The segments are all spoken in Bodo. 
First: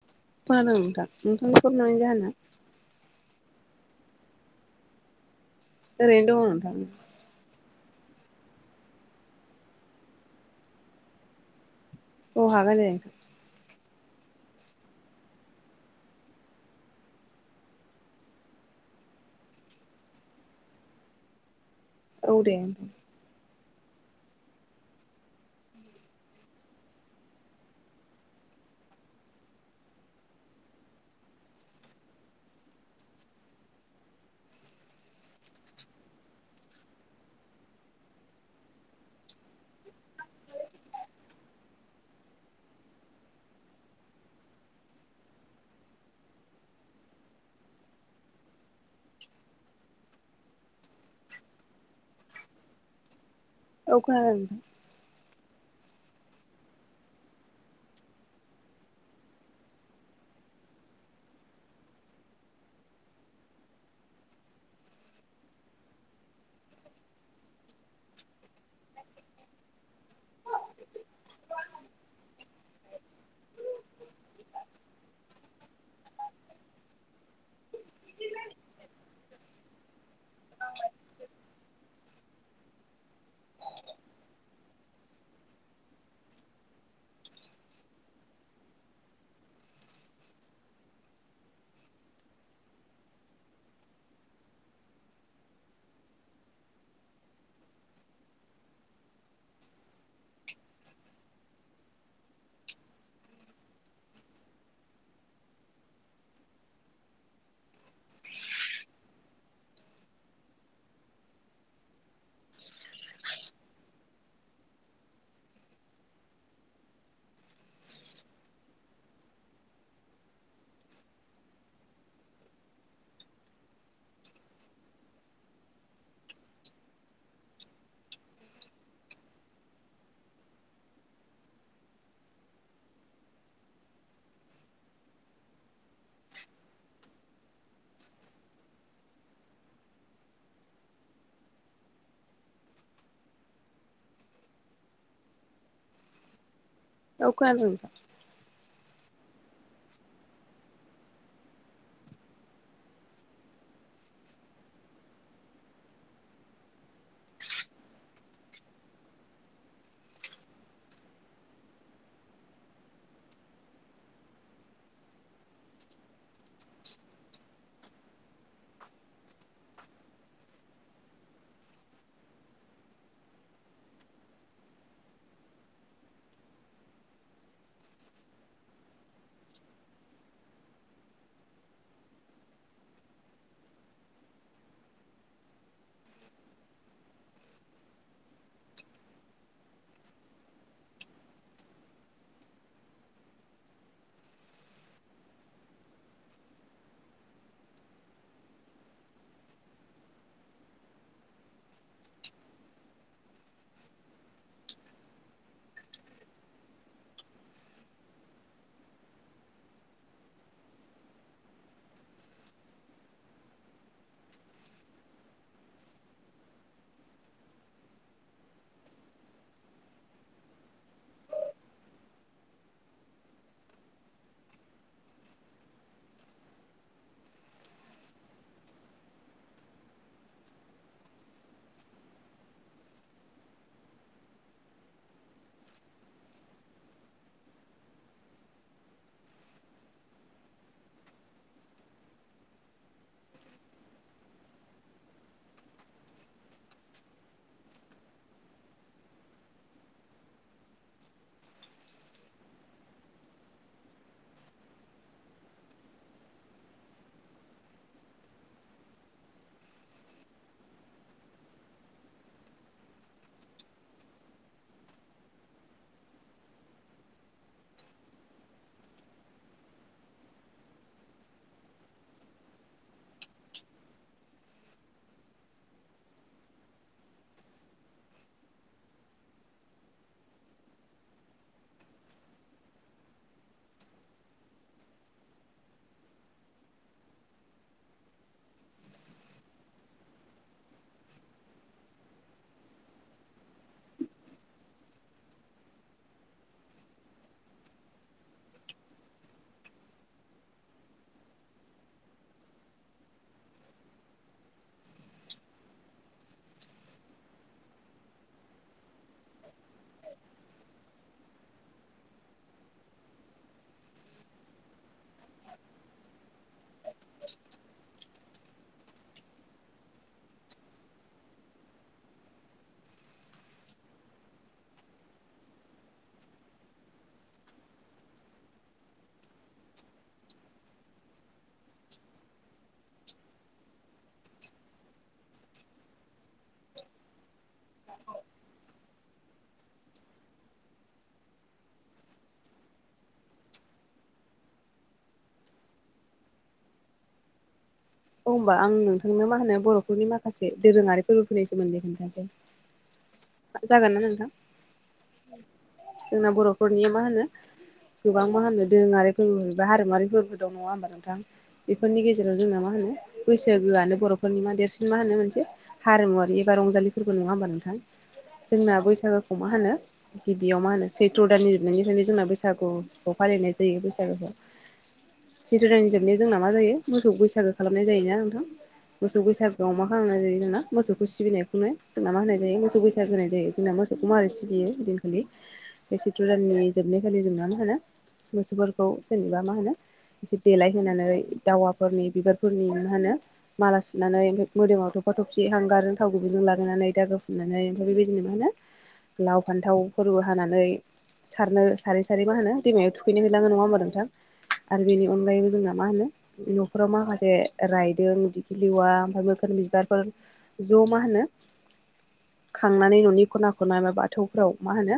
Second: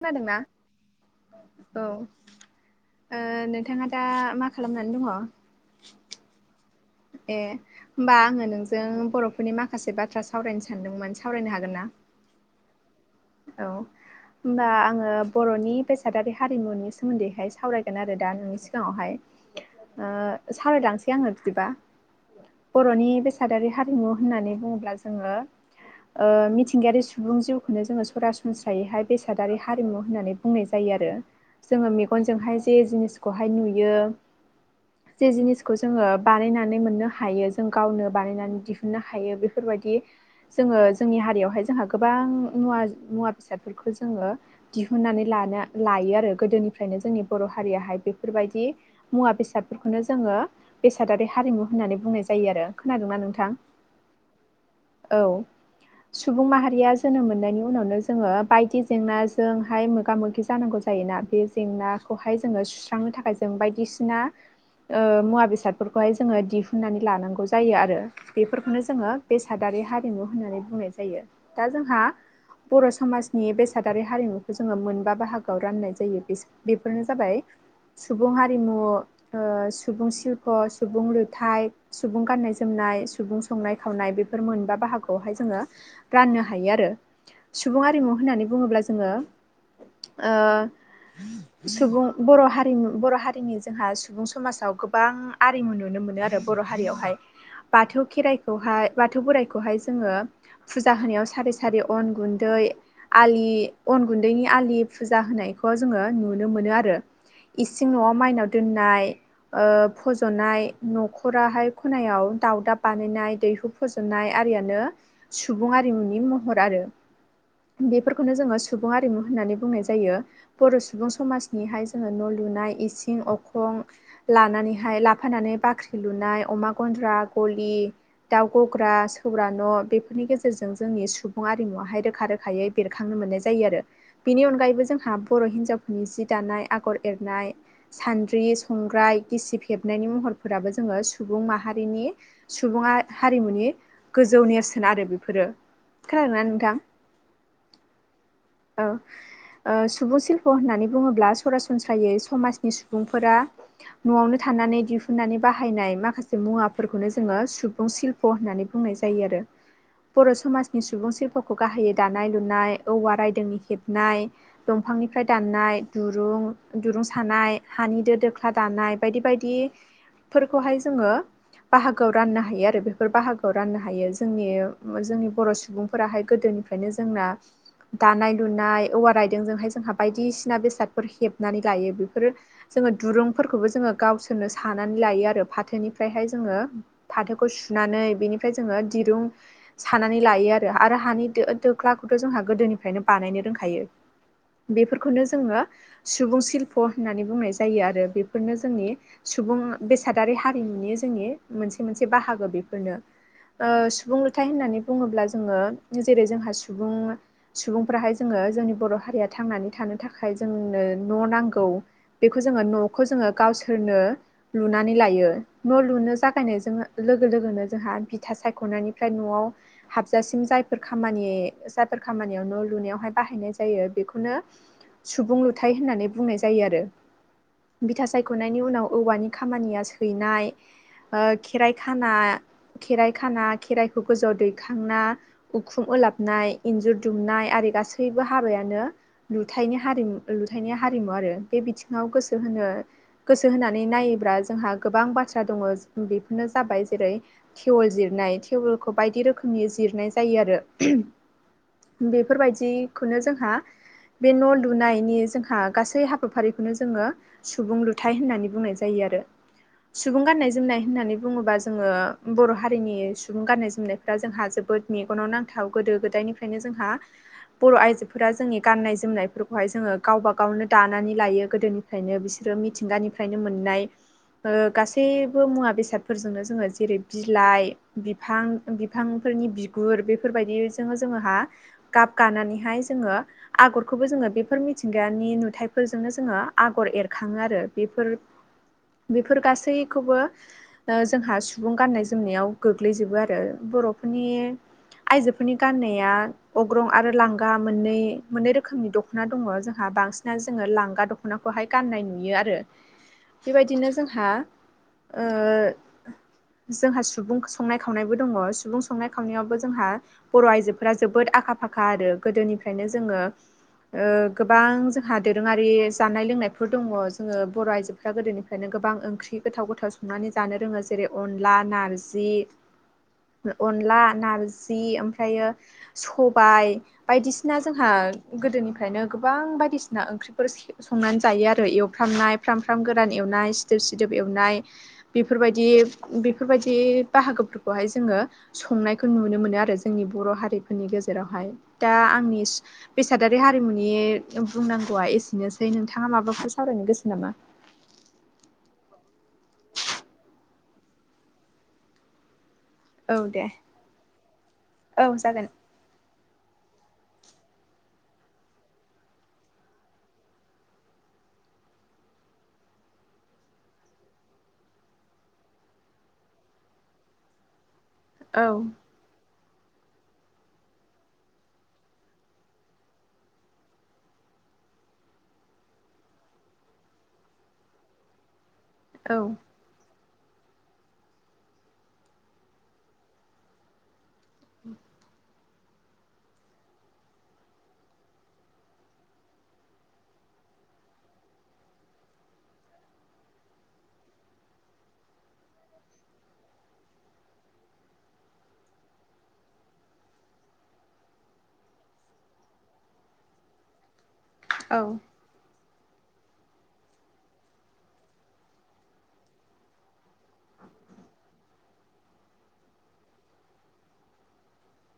खोनादोंना मामोन नोंथां नोंथांनि फन औ हरनायनि जाहोना? ओ नोंथाङा दा मा खालामनानै दङ? ओरैनोथ दङ नोंथां। ए होमबा आङो नोंजों बरफोरनि माखासे बाथ्रा सावरायनो सानदोंमोन सावरायनो हागों ना? अ हागोन दे। औ होमबा आङो बरनि बेसादारि हारिमुनि सोमोन्दैहाय सावरायगोन आरो दा नोंनि सिगाङावहाय। ओ-सावरायलांसै आङो औ दे नोंथां बरनि बेसादारि हा मु होननानै बुङोल्बा जोङो ओ-मिथिंगायारि सुबुं जिवखौनो जोङो। सरासनस्रायैहाय बेसादारि हारिमु होननानै बुंनाय जायो आरो जोङो मेगनजोंहाय जे जिनिस। खौहाय नुयो जे जिनिसखौ जोङो बानायनानै मोननो हायो जों गावनो बानायनानै दिहुनन्नो हायो बेफोरबाय। जोङो जोंनि हारियावहाय जोंहा गोबां मुवा। मुवा बेसादफोरखौ जोङो दिहुननानै लानो लायो आरो गोदोनिफ्रायनो जोंनि बर हारियाहाय। बेफोरबायदि मुवा बेसादफोरखौनो जोङो बेसादारि हारिमु होननानै बुंनाय जायो आरो खो खोनादोंना नोंथां। औ खोनादों। औ सुबुं माहारिया जोनोम मोननायनि। उनावनो जोङो बायदि जेंनाजोंहाय मोगा मोगि जानांगौ जायोना बे जेंनाखौहाय जोङो। सुस्रांनो थाखाय जों बायदिसिना। ओ मुवा बेसादफोरखौहाय जोङो दिहुननानै लानांगौ जायो आरो बेफोरखौनो जोङो बेसाद हारिमु होननानै बुंनाय जायो दा जोंहा। बर समाजनि बेसादारि हारिमुखौ जोङो मोनबा बाहागोआव राननाय जायो बेफोरनो जाबाय।। सुबुं हारिमु सुबुं ओ-सिल्प सुबुं लुथाइ सुबुं गाननाय जोम नाय सुबुं संनाय खावनाय बेफोर मोनबा बाहागोखौहाय जोङो राननो हायो आरो। सुबुं आरिमु होननानै बुङोब्ला जोङो ओ सुबुं बर हारिमु बरहारिनि जोंहा सुबुं समाजाव गोबां आरिमु नुनो। मोनो आरो बर हारियावहाय। बाथौ खेराइखौहाय बाथौ बोराइखौहाय जोङो फुजा होनायाव सारि सारि अन गुन्दै आलि अन गुन्दैनि आलि फुजा होनायखौ जोङो नुनो मोनो आरो। इसिं नआव माइनाव दोननाय ओ फजनाय नखराहाय खनायाव। दावउदाब बानायनाय दैहु फोजनाय आरियानो सुबुं आरिमुनि महर आरो। [inaudible] बेफोरखौनो जोङो सुबुं आरिमु होननानै बुंनाय जायो बर सुबुं समाजनिहाय जोङो न लुना नाय इसिं अखं लानानैहाय फानानै बाख्रि लुनाय अमा गन्द्रा गलि। दाउ गग्रा सौग्रा न बेफोरनि गेजेरजों जोंनि सुबुङा। हारिमुवाहाय रोखा रोखायै बेरखांनो मोननाय जायो आरो बेनि अनगायैबो जोंहा बर हिनजावफोरनि सि दानाय। आगर एरनाय सान्द्रि संग्राय गिसिब हेबनायनि महरफोराबो जोङो सुबुं मा हारिनि सुबुङा हारिमुनि गोजौ नेरसोन आरो बेफोरो खोनादोना नो। औ खोनादों। औ ओ सुबुं शिल्प होननानै बुङोब्ला सरासनस्रायै समाजनि सुबुंफोरा नआवनो था। थानानै दिहुननानै बाहायनाय माखासे मुवाफोरखौनो जोङो सुबुं सिल्प होननानै बुंनाय जायो आरो बर समाजनि सुबुं सिल्प खौ गाहायै दानाय लुनाय औवा रायदोंनि हेबनाय दंफांनिफ्राय दाननाय दुरुं। दिरुं सानाय हानि दो दोख्ला दानाय बायदि बायदि फोरखौहाय जोङो। बाहागोआव राननो हायो आरो बेफोर बाहागोआव राननो हायो जोंनि जोंनि बर सुबुंफोराहाय। गोदोनिफ्रायनो जोंना। दानाय लुनाय औवा रायदोंजोंहाय जोंहा बायदिसिना बेसादफोर हेबनानै लायो बेफोरो। जोङो दुरुंफोरखौबो जोङो गावसोरनो सानानै लायो आरो फाथोनिफ्रायहाय जोङो फाथोखौ सु नानै बेनिफ्राय जोङो दिरुं सानानै लायो आरो हानि दो दोख्लाखौथ जोंहा गोदोनिफ्रायनो बानायनो रोंखायो बेफोरखौनो जोङो सुबुं सिल्प होननानै बुंनाय जायो आरो बेफोरनो जोंनि सुबुं बेसादारि हारिमुनि जोंनि मोनसे मोनसे बाहागो बेफोरनो ओ सुबुं लुथाइ होननानै बुङोब्ला जोङो जेरै जोंहा सुबुं सुबुंफ्राहाय जोङो जोंनि बर हारिया थांनानै थानो थाखाय जोंनो न नांगौ बेखौ जोङो नखौ जोङो गावसोरनो लुनानै लायो न लुनो जागायनायजों लोगो लोगोनो जोंहा बिथा सायखनायनिफ्राय नआव हाबजासिम जाय फोराश खामानि जायफोर खामानियाव न लुनायावहाय बाहायनाय जायो बेखौनो सुबुं लुथाय होननानै बुंनाय जायो आरो बिथा सायखनायनि उनाव औवानि खामानिया सैनाय ओ खेराइ खाना खेराइ खाना खेराइखौ गोजौआव दैखांना उखुम ओलाबनाय इन्जुर दुमनाय आरि गासैबो हाबायानो लुथायनि हारिमु लुथाइनि हारिमु आरो बे बिथिङाव गोसो होनो गोसो होनानै नायोब्रा जोंहा गोबां बाथ्रा दङ बेफोरनो जाबाय जेरै थेवोल जिर नाय थेवोलखौ बायदि रोखोमनि जिरनाय जायो आरो बेफोरबायदिखौनो जोंहा बे न' लुनायनि जोंहा गासै हाबाफारिखौनो जोङो सुबुं लुथाय होननानै बुंनाय जायो आरो सुबुं गाननाय जोमनाय होननानै बुङोबा जोङो बर' हारिनि सुबुं गाननाय जोमनायफ्रा जोंहा जोबोद मेगनाव नांथाव गोदो गोदायनिफ्रायनो जोंहा बर' आइजोफोरा जोंनि गाननाय जोमनायफोरखौहाय जोङो ओ गावबा गावनो दानानै लायो गोदोनिफ्रायनो बिसोरो मिथिंगानिफ्रायनो मोननाय ओ गासैबो मुवा बेसादफोरजोंनो जोङो जेरै बिलाइ बिफां बिफांफोरनि बिग गुर बेफोरबायदि जोङो जोङोहा गाब गानानैहाय जोङो आगरखौबो जोङो बेफोर मि मिथिंगानि नुथायफोरजोंनो जोङो आगर एरखाङो आरो बेफोर बेफोर गासैखौबो ओ जोंहा सुबुं गान्नाय जोमनायाव गोग्लैजोबो आरो बर'फोरनि आइजोफोरनि गाननाया अग्रं आरो लांगा मोननै मोननै रोखोमनि दख'ना दङ जोंहा बांसिनानो जोङो लांगा दख'नाखौहाय गाननाय नुयो आरो बेबायदिनो जोंहा ओ जोंहा सुबुं संनाय खावनायबो दङ सुबुं संनाय खावनायावबो जोंहा बर' आइजोफोरा जोबोद आखा फाखा आरो गोदोनिफ्रायनो जोङो ओ गोबां जोंहा दोरोङारि जानाय लोंनायफोर दङ जोङो बर' आइजोफ्रा गोदोनिफ्रायनो गोबां ओंख्रि गोथाव गोथाव संनानै जानो रोङो जेरै अनला नारजि अनला नार जि ओमफ्रायो सबाय बायदिसिना जोंहा गोदोनिफ्रायनो गोबां बायदिसिना ओंख्रिफोर संनानै जायो आरो एवफ्रामनाय फ्राम सफ्राम गोरान एवनाय सिदोब सिदोब एवनाय बेफोरबायदि बेफोरबायदि बाहागोफोर खौहाय जोङो संनायखौ नुनो मोनो आरो जोंनि बर' हारिफोरनि गेजेरावहाय दा आंनि बेसादारि हारिमुनि बुंनांगौवा एसेनोसै नोंथाङा माबाफोर सावरायनो गोसो नामा? औ होमबा आं नोंथांनो मा होनो बर'फोरनि माखासे दोरोङारि फोरबो फैनि सोमोन्दै खोन्थासै [inaudible] जागोनना नोंथां औ जागोन जोंना बर'फोरनिया मा होनो गोबां मा होनो दोरोङारि फोरबोबा हारिमुवारि फोरबो दं नङा होमबा नोंथां बेफोरनिजेराव जोंना मा होनो होनो बैसागोआनो बर'फोरनि मा देरसिन मा होनो मोनसे हारिमुवरारि एबा रंजालिबो नङा होमबा नोंथां औ जोंना बैसागु खौ मा होनो गिबियाव मा होनो सैथ्र' दाननि जोबनायनिफ्रायनो जोंना बैसागुखौ फालिनाय जायो बैसागुखौ [inaudible] सैथ्र दानि जोबनायाव जोंना मा जायो मोसौ बैसागो खालामनाय जायोना नोंथां औ मोसौ बैसागोआव मा खालामनाय जायो जोंना मोसौखौ सिबिनायखौनो जोंना मा होनाय जायो मोसौ। [unintelligible] बैसागु होनाय जायो जोंना मोसौखौ माबोरै सिलियो बिदिनखालि बे सैत्र दाननि जोबनायखालि जोंना मा होनो मोसौफोरखौ जेनेबा मा होनो एसे देलायहोनानै दावाफोरनि बिबारफोरनि मा होनो माला सुनानै मोदोमावथ'। थफसि हांगारजों थाव गुबैजों लागायनानै दागो फुननानै ओमफ्राय बेबायदिनो मा होनो लाव फान्थावफोरबो हानानै सारनो सारै सारै मा होनो दैमायाव थुखैनो हैलाङो नङा होमबा नोंथां आरो बेनि औ अनगायैबो जोंना मा होनो न'खराव माखासे रायदों डिगि लेवा मोखोना बिबारफोर द' मा होनो [inaudible] खांनानै न'नि खना खना [unintelligible] बाथौफ्राव मा होनो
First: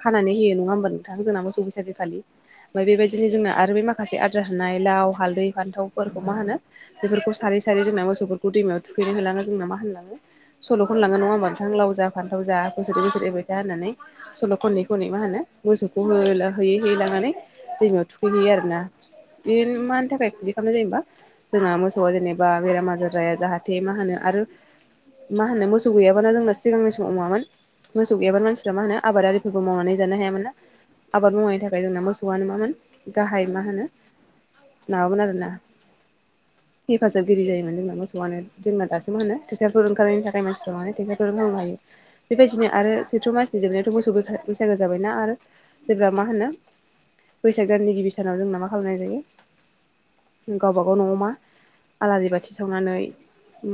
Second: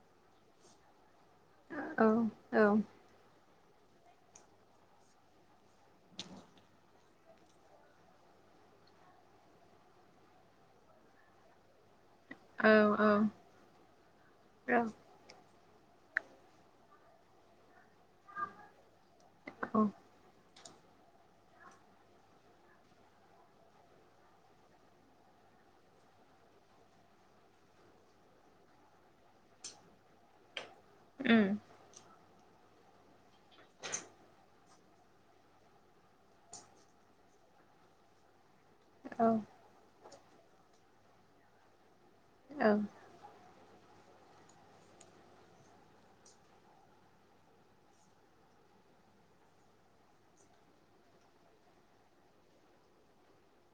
खानानै होयो नङा होमबा नोंथां जोंना [unintelligible] बैसागु खालि ओमफाय औ बेबायदिनो जोंना आरो आरो बे माखासे आद्रा थानाय लाव हालदै फान्थावफोरखौ मा होनो बेफोरखौ सारै सारै जोंना मोसौफोरखौ दै थुखैनो होलाङो जोंना मा होनलाङो सल'खनलाङो नङा होमबा। थां लाव जा फानथाव जा बोसोरै औ बोसोरै एरबाय था होननानै सल' खनै औ खनै मा होनो मोसौखौ हो होयै होयै लांनानै दैमायाव थुखैहैयो आरोना बे उम मानि थाखाय [unintelligible] जोंहा मोसौआ जेनेबा बेराम आजार जाया जाहाथे मा होनो आरो मा होनो मोसौ गैयाबानो जोंना सिगांनि समाव मामोन मोसौ गैयाबानो मानसिफोरा मा होनो आबादारिफोरखौ मावनानै जानो हायामोन ना। आबाद मावनायनि थाखाय जोंना मो सौआनो मामोन गाहाय मा होनो माबामोन आरोना। हेफाजाबगिरि जायोमोन जोंना मोसौआानो जोंना दासो मा औ होनो ट्रेक्टरफोर ओंखारनायनि थाखाय मानसि [unintelligible] [unintelligible] बेबायदिनो औ आरो सैथ्र मास जोबनायावाथ' मोसौ बैसागो जाबायना आरो जेब्ला मा होनो बैसाग दाननि गिबि सानाव जोंना मा खालामनाय जायो गावबा गाव न'आव मा आलारि बाथि सावनानै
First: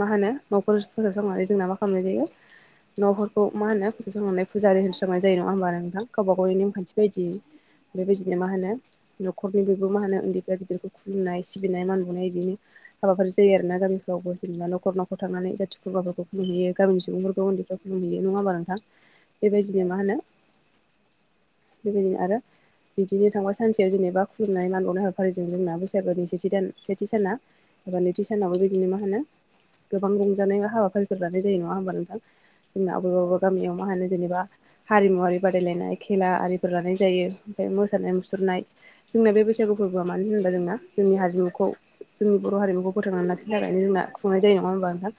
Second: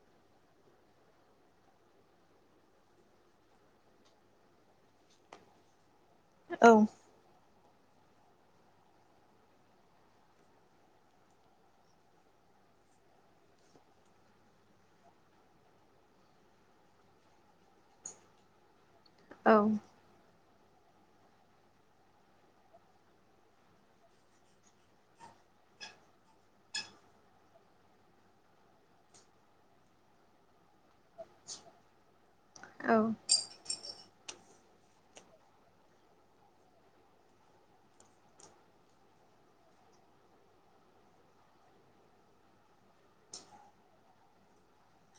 मा होनो न'खर फोसाव सावनानै जोंना मा खालामनाय जायो न'फोरखौ मा होनो फुजा सांनानै फुजा होनस्रांनाय जायो नङा होमबा नोंथां। गावबा गावनि औ नेमखान्थि बायदि बेबायदिनो मा होनो न'खरनि बिखौ मा होनो उन्दैफ्रा गिदिरखौ खुलुमनाय सिबिनाय मान बाउनाय बिदिनो हाबाफारि जायो आरो ना गामिफ्रावबो जेनेबा नखर न'खर थांनानै जाथि खुरमाफोरखौ खुुलुमहैयो गामिनि सुबुंफोर खौ उन्दैफ्रा खुलुमहैयो नङा होमबा नोंथां औ बेबायदिनो मा होनो [inaudible] बिबायदिनो आरो बिदिनो थांबा सानसेयाव जेनेबा खुलुमनाय मानबाउनाय हाबाफारिजों जोंना बैसागोनि सेथि दान सेथि साना एबा नैथि सानावबो बिदिनो मा होनो गोबां रंजानाय हाबाफारि फोर लानाय जायो नङा होमबा नोंथां जोंना औ अबेबा अबेबा गामियाव मा होनो जेनेबा हारिमुवारि बादायलायनाय खेला आरिफोर लानाय जायो ओमफाय मोसानाय मुसुरनाय जोंना बे बैसागु फोरबोआ मानो होनबा जोंना जोंनि हारिमुखौ जोंनि बर' हारिमुखौ फोथांनानै लाखिनो थाखायनो जोंना खुंनाय जायो नङा होमबा नोंथां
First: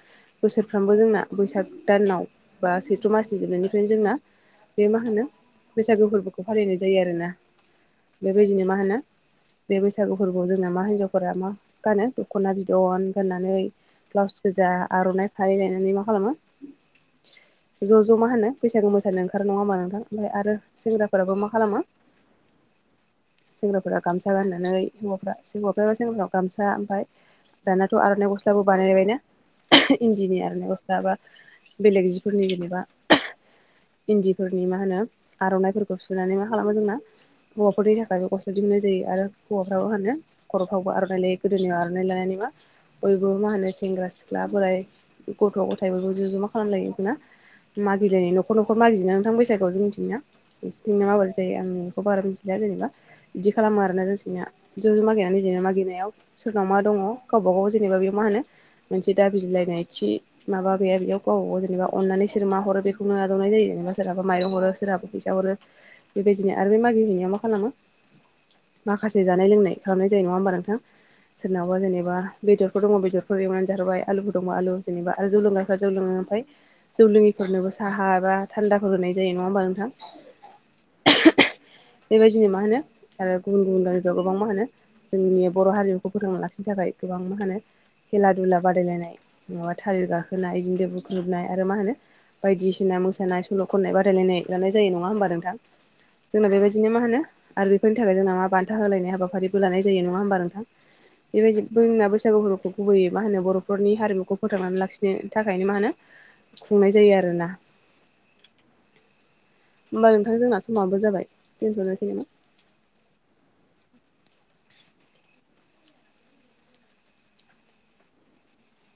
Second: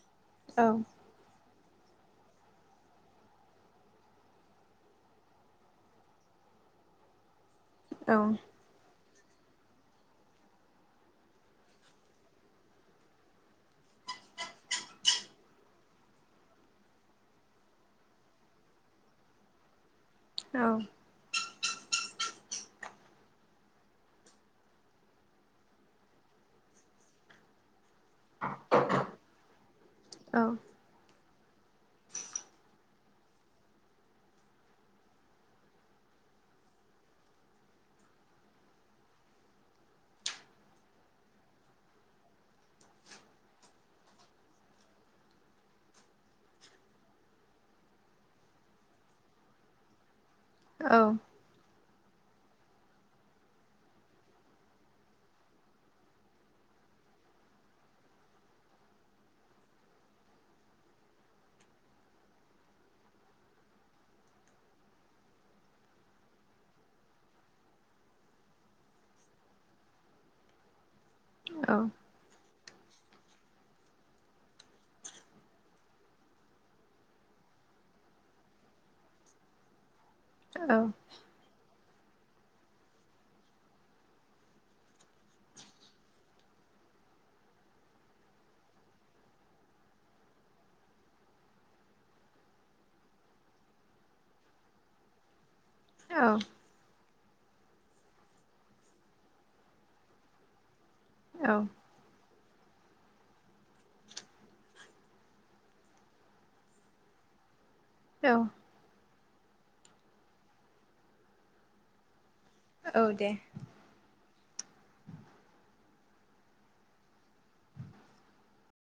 औ बोसोरफ्रामबो जोंना बैसाग दानाव बा सैथ्र' मासनि जोबनायनिफ्रायनो जोंना बे मा होनो बैसागु फोरबोखौ फालिनाय जायो आरोना औ बेबायदिनो मा होनो बे बैसागु फोरबोआव जोंना मा हिनजावफोरा मा गानो दख'ना बिदन गाननानै। ब्लाउस गोजा, आर'नाइ फालि लायनानै मा खालामो ज' ज' मा होनो बैसागो मोसानो ओंखार नङा होमबा नोंथां। ओमफाय आरो सेंग्राफोराबो मा खालामो [inaudible] सेंग्राफोरा गामसा गाननानै हौवाफ्रा [unintelligible] गामसा ओमफाय दाना थ' आर'नाइ गस्लाबो बानायबायना इन्दिनि आर'नाइ गस्ला बा बेलेग जिफोरनि जेनेबा इन्दिफोरनि मा होनो आर'नाइफोरखौ सुनानै मा खालामो जोंना हौवाफोरनि थाखायबो गस' दि मोननाय जायो। आरो हौवाफ्राबो मा होनानो खर'फ्रावबो आर'नाइ लायो गोदोनि आर'नाइ लानानै बयबो मा होनो सेंग्रा सिख्ला बोराय गथ' गथ फोरखौ ज' ज' मा खालामलायोना मागिलायनाय नखर नखर मागिना नोंथां बैसागआव जों मिथिदों ना? बि औ नामाबो जायो आ खौ बारा मिथिलिया जेनेबा बिदि खालामो आरोना जोंसिनिया ज' ज' मागिनानै मागिनायाव सोरनाव मा दं दङ गावबा गाव जेनेबा बे मा होनो मोनसे दाबिलायनाय थि माबा गैया बेयाव गावब गाव जेनेबा अननानै सोर मा हरो बेखौनो आदावनाय जायोेनेबा सोरहाबा माइं हरो सोरहाबा फैसा हरो बेबायदिनो आरो बे मागि हैनाया मा खालामो? माखासे जानाय लोंनाय खालामनाय जायो नङा होमबा नोंथां। सोरनावबा जेनेबा बेदरफोर दङ बेदरफोर एवनानै जाहारोबबाय आलुबो दङ आलु जेनेबा आरो जौ लोंग्राफ्रा जौ लोङो ओमफ्राय जौ लोङिफोरनोबो साहा एबा थान्दाफोर होनाय जायो नङा होमबा नोंथां। औ। बेबायदिनो मा होनो आरो गुबुन गुबुन गामिफ्राव गोबां मा होनो जोंनि बर' हारिमुखौ फोरोथोंनालासिनो था खाय गोबां मा होनो खेला दुला बादायलायनाय थालिर गाखोनाय बिदिनो बुख्रुबनाय आरो मा होनो बायदिसिना मोसानाय सल' खननाय बादायलायनाय लानाय जायो नङा होनोमबा नोंथां। जोंना बेबायदिनो मा होनो आरो बेफोरनि थाखाय जोंना मा बान्था होलायनाय हाबाफारिबो लानाय जायो नङा होमबा नोंथां। बेबायदि जोंना बैसागु फोरखौ गुबैयै मा होनो बर'फोरनि हारिमुखौ फोथांनानै लाखिनो थाखायनो मा होनो खुंनाय जायो आरोना। औ। होमबा नोंथां जोंना समाबो जाबाय दोनथनोसै नामा? औ दे।